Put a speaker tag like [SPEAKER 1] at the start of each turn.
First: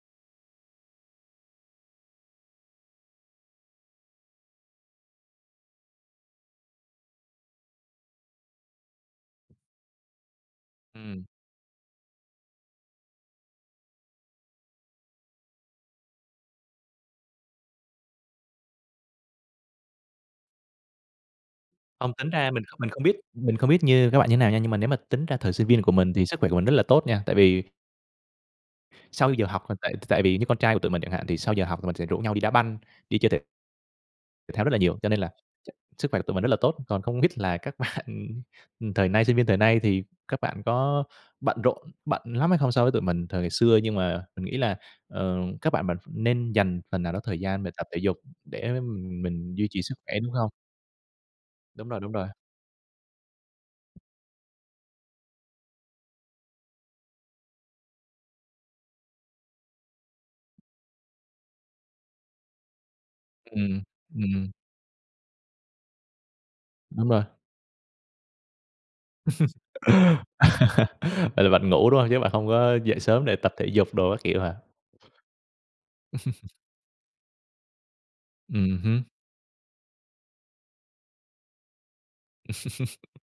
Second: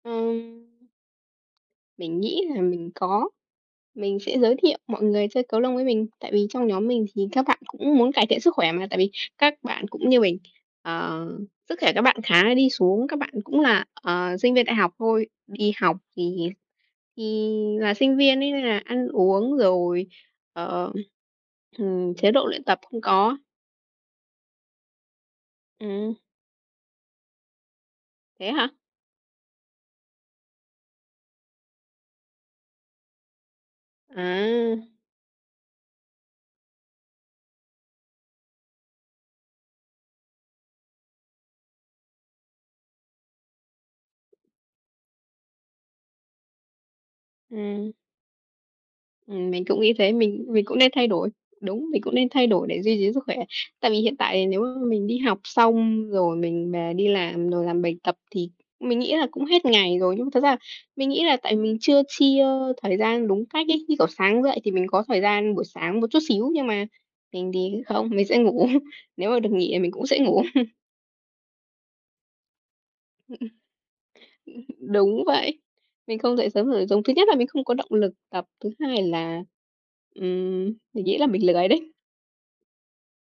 [SPEAKER 1] Ừm. Mình nghĩ là mình có, mình sẽ giới thiệu mọi người chơi cầu lông với mình. Tại vì trong nhóm mình thì các bạn cũng muốn cải thiện sức khỏe mà, tại vì các bạn cũng như mình,
[SPEAKER 2] Ừm.
[SPEAKER 1] ờ, sức khỏe các bạn khá là đi xuống, các bạn cũng là, ờ, sinh viên đại học thôi, đi học thì thì là sinh viên ấy nên là ăn uống rồi, ờ,
[SPEAKER 2] Không,
[SPEAKER 1] ừm,
[SPEAKER 2] tính
[SPEAKER 1] chế độ
[SPEAKER 2] ra mình
[SPEAKER 1] luyện
[SPEAKER 2] kh
[SPEAKER 1] tập
[SPEAKER 2] mình
[SPEAKER 1] không
[SPEAKER 2] không biết
[SPEAKER 1] có.
[SPEAKER 2] mình không biết như các bạn như nào nha, nhưng mà nếu mà tính ra thời sinh viên của mình
[SPEAKER 1] Ừm.
[SPEAKER 2] thì sức khỏe của mình rất là tốt nha, tại vì
[SPEAKER 1] Thế hả?
[SPEAKER 2] Sau giờ học tại tại vì như con trai của tụi mình chẳng hạn thì sau giờ học mình sẽ rủ nhau đi đá banh, đi chơi thể thể thao rất là
[SPEAKER 1] À.
[SPEAKER 2] nhiều, cho nên là ch sức khỏe của tụi mình rất là tốt, còn không biết là các bạn thời nay sinh viên thời nay thì các bạn có bận rộn bận lắm hay không so với tụi mình thời ngày xưa nhưng mà mình nghĩ là, ờ, các bạn mà nên dành phần nào đó thời gian để tập
[SPEAKER 1] Ừm.
[SPEAKER 2] thể dục để
[SPEAKER 1] Ừm,
[SPEAKER 2] mình
[SPEAKER 1] mình
[SPEAKER 2] duy
[SPEAKER 1] cũng
[SPEAKER 2] trì
[SPEAKER 1] nghĩ
[SPEAKER 2] sức
[SPEAKER 1] thế,
[SPEAKER 2] khỏe, đúng
[SPEAKER 1] mình
[SPEAKER 2] hông?
[SPEAKER 1] mình cũng nên thay đổi.
[SPEAKER 2] Đúng
[SPEAKER 1] Đúng,
[SPEAKER 2] rồi,
[SPEAKER 1] mình
[SPEAKER 2] đúng
[SPEAKER 1] cũng
[SPEAKER 2] rồi.
[SPEAKER 1] nên thay đổi để duy trì sức khỏe. Tại vì hiện tại nếu mà mình đi học xong, rồi mình về đi làm, rồi làm bài tập thì mình nghĩ là cũng hết ngày rồi, nhưng mà thật ra mình nghĩ là tại mình chưa chia thời gian đúng cách
[SPEAKER 2] Ừm,
[SPEAKER 1] ấy. Như kiểu, sáng
[SPEAKER 2] ừm.
[SPEAKER 1] dậy thì mình có thời gian buổi sáng một chút xíu nhưng mà
[SPEAKER 2] Đúng rồi.
[SPEAKER 1] mình thì không, mình sẽ ngủ. Nếu mà được nghỉ thì mình cũng sẽ ngủ.
[SPEAKER 2] Vậy là bạn ngủ đúng hông, chứ bạn không có dậy sớm để
[SPEAKER 1] Ừ, ừ.
[SPEAKER 2] tập thể dục đồ các kiểu hả?
[SPEAKER 1] Ư, đúng vậy. Mình không dậy sớm được, giống thứ nhất là mình không có động lực tập, thứ
[SPEAKER 2] Ừm hưm.
[SPEAKER 1] hai là, ừm, mình nghĩ là mình lười đấy.